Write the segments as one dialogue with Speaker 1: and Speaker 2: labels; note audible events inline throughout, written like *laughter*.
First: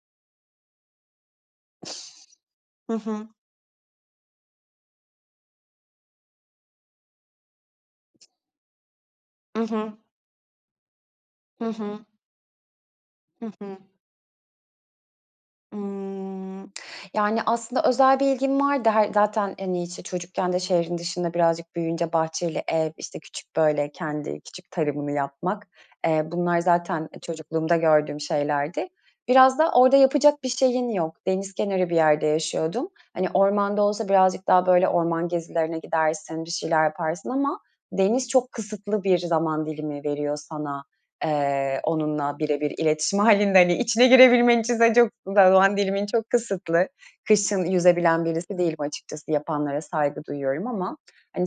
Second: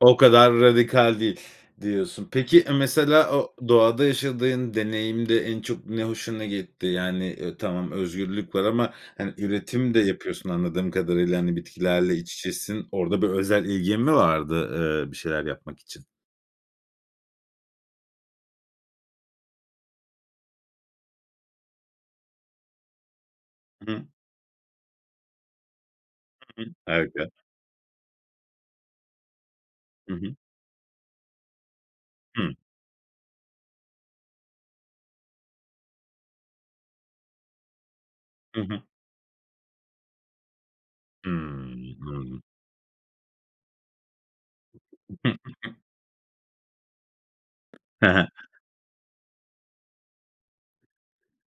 Speaker 1: "O kadar radikal değil," diyorsun. Peki, e
Speaker 2: Hı hı.
Speaker 1: mesela o doğada yaşadığın deneyimde en çok ne hoşuna gitti? Yani, ııı, tamam özgürlük var ama hani,
Speaker 2: I
Speaker 1: üretim
Speaker 2: hı.
Speaker 1: de yapıyorsun anladığım kadarıyla, hani,
Speaker 2: Hı hı.
Speaker 1: bitkilerle iç içesin. Orada bir
Speaker 2: Hı
Speaker 1: özel
Speaker 2: hı.
Speaker 1: ilgin mi vardı, ııı, bir şeyler yapmak için?
Speaker 2: Imm, yani aslında özel bir ilgim vardı. Her zaten, hani, işte, çocukken de şehrin dışında birazcık büyüyünce bahçeli ev, işte, küçük böyle
Speaker 1: Hıı.
Speaker 2: kendi küçük tarımını yapmak. Eee, bunlar
Speaker 1: Hı hı.
Speaker 2: zaten
Speaker 1: Harika.
Speaker 2: çocukluğumda gördüğüm şeylerdi. Biraz da orada
Speaker 1: Hı hı.
Speaker 2: yapacak bir şeyin yok. Deniz kenarı bir yerde
Speaker 1: Hı.
Speaker 2: yaşıyordum. Hani, ormanda olsa birazcık daha böyle orman gezilerine gidersin, bir şeyler yaparsın ama deniz çok
Speaker 1: Hı hı.
Speaker 2: kısıtlı bir zaman dilimi veriyor sana, eee,
Speaker 1: Hıı,
Speaker 2: onunla
Speaker 1: hıı.
Speaker 2: birebir iletişim hâlinde. Hani, içine girebilmen için de çok za zaman
Speaker 1: *chuckles*
Speaker 2: dilimin çok kısıtlı. Kışın
Speaker 1: He he.
Speaker 2: yüzebilen birisi değilim açıkçası, yapanlara saygı duyuyorum ama hani,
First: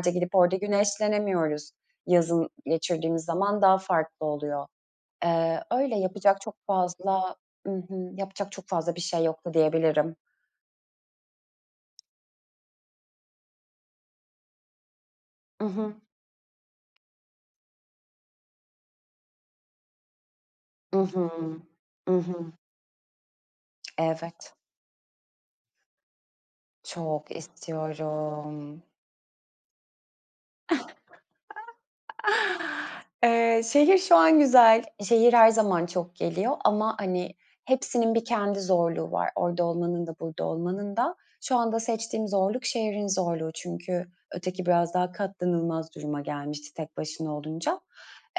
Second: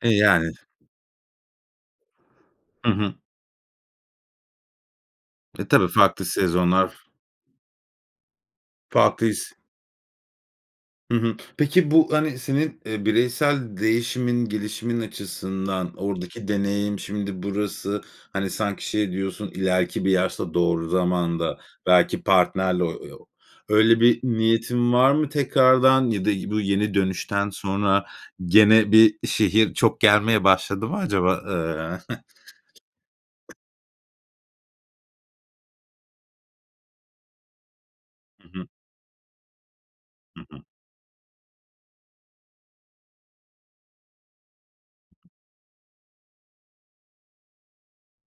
Speaker 1: E,
Speaker 2: gidip
Speaker 1: yani.
Speaker 2: orada güneşlenemiyoruz. Yazın
Speaker 1: Hı hı.
Speaker 2: geçirdiğimiz zaman daha farklı oluyor. Eee,
Speaker 1: E, tabii
Speaker 2: öyle,
Speaker 1: farklı
Speaker 2: yapacak çok
Speaker 1: sezonlar.
Speaker 2: fazla I hı. Yapacak çok fazla bir şey
Speaker 1: Farklı
Speaker 2: yoktu
Speaker 1: his.
Speaker 2: diyebilirim.
Speaker 1: Hı hı. Peki, bu, hani, senin, eee, bireysel değişimin, gelişimin
Speaker 2: I hı.
Speaker 1: açısından oradaki deneyim şimdi burası, hani, sanki şey diyorsun ileriki bir yaşta doğru
Speaker 2: I hı.
Speaker 1: zamanda
Speaker 2: I
Speaker 1: belki
Speaker 2: hı.
Speaker 1: partnerli o o öyle bir
Speaker 2: Evet.
Speaker 1: niyetin var mı tekrardan ya da yi bu yeni
Speaker 2: Çok
Speaker 1: dönüşten sonra
Speaker 2: istiyorum.
Speaker 1: gene bir şehir çok gelmeye başladı mı acaba? Iıı
Speaker 2: *chuckles*
Speaker 1: *giggles*
Speaker 2: Eee, şehir şu an güzel. Şehir her zaman çok geliyor ama hani, hepsinin bir
Speaker 1: Hı
Speaker 2: kendi
Speaker 1: hı.
Speaker 2: zorluğu var orada olmanın da
Speaker 1: Hı
Speaker 2: burada
Speaker 1: hı.
Speaker 2: olmanın da. Şu anda seçtiğim zorluk şehrin zorluğu çünkü öteki biraz daha katlanılmaz duruma gelmişti tek başına olunca.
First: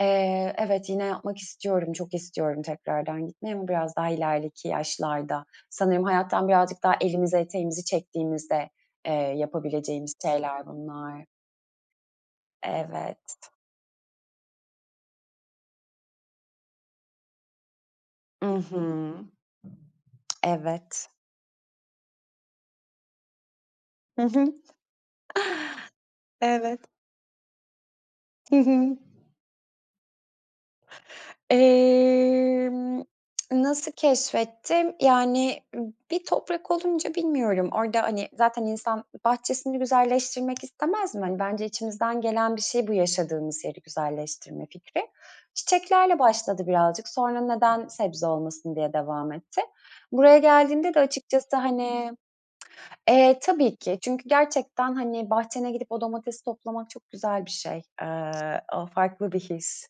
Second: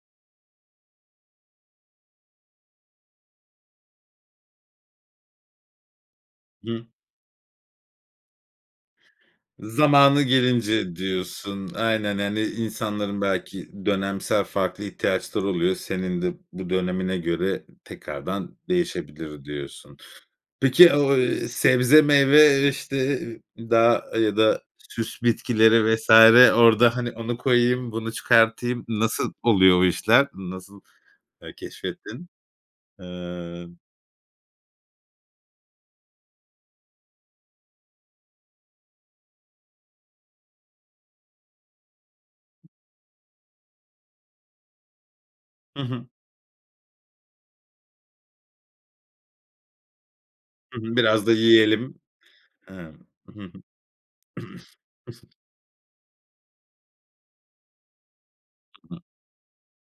Speaker 2: Eee, evet, yine yapmak istiyorum, çok istiyorum tekrardan gitmeyi ama biraz daha ilerideki yaşlarda. Sanırım hayattan birazcık
Speaker 1: Hı.
Speaker 2: daha elimizi eteğimizi çektiğimizde, eee, yapabileceğimiz
Speaker 1: "Zamanı
Speaker 2: şeyler
Speaker 1: gelince,"
Speaker 2: bunlar.
Speaker 1: diyorsun. Aynen, yani insanların
Speaker 2: Evet.
Speaker 1: belki dönemsel farklı ihtiyaçları oluyor. "Senin de bu dönemine göre
Speaker 2: I
Speaker 1: tekrardan
Speaker 2: hı.
Speaker 1: değişebilir," diyorsun. Peki,
Speaker 2: Evet.
Speaker 1: o, eee, sebze meyve, işte, e eee, dağ
Speaker 2: Hı
Speaker 1: ya
Speaker 2: hı.
Speaker 1: da süs bitkileri vs.
Speaker 2: *chuckles* Evet.
Speaker 1: orada, hani, "Onu koyayım, bunu
Speaker 2: Hı
Speaker 1: çıkartayım,"
Speaker 2: hı.
Speaker 1: nasıl oluyor o işler, nasıl, ııı, keşfettin?
Speaker 2: Emm,
Speaker 1: Iıı
Speaker 2: nasıl keşfettim? Yani b bir toprak olunca bilmiyorum. Orada, hani, zaten insan bahçesini güzelleştirmek istemez mi? Hani, bence içimizden gelen bir şey bu yaşadığımız yeri güzelleştirme fikri.
Speaker 1: Hı hı.
Speaker 2: Çiçeklerle başladı birazcık. Sonra "Neden sebze olmasın?" diye devam etti. Buraya
Speaker 1: Hı
Speaker 2: geldiğimde
Speaker 1: hı.
Speaker 2: de
Speaker 1: Biraz da
Speaker 2: açıkçası
Speaker 1: yiyelim.
Speaker 2: hani
Speaker 1: Hıı. I
Speaker 2: eee,
Speaker 1: hı hı.
Speaker 2: tabii ki çünkü
Speaker 1: *clears throat* Hı hı.
Speaker 2: gerçekten, hani, bahçene gidip o domatesi toplamak çok güzel bir şey. Eee, o
Speaker 1: *unintelligible*
Speaker 2: farklı bir his.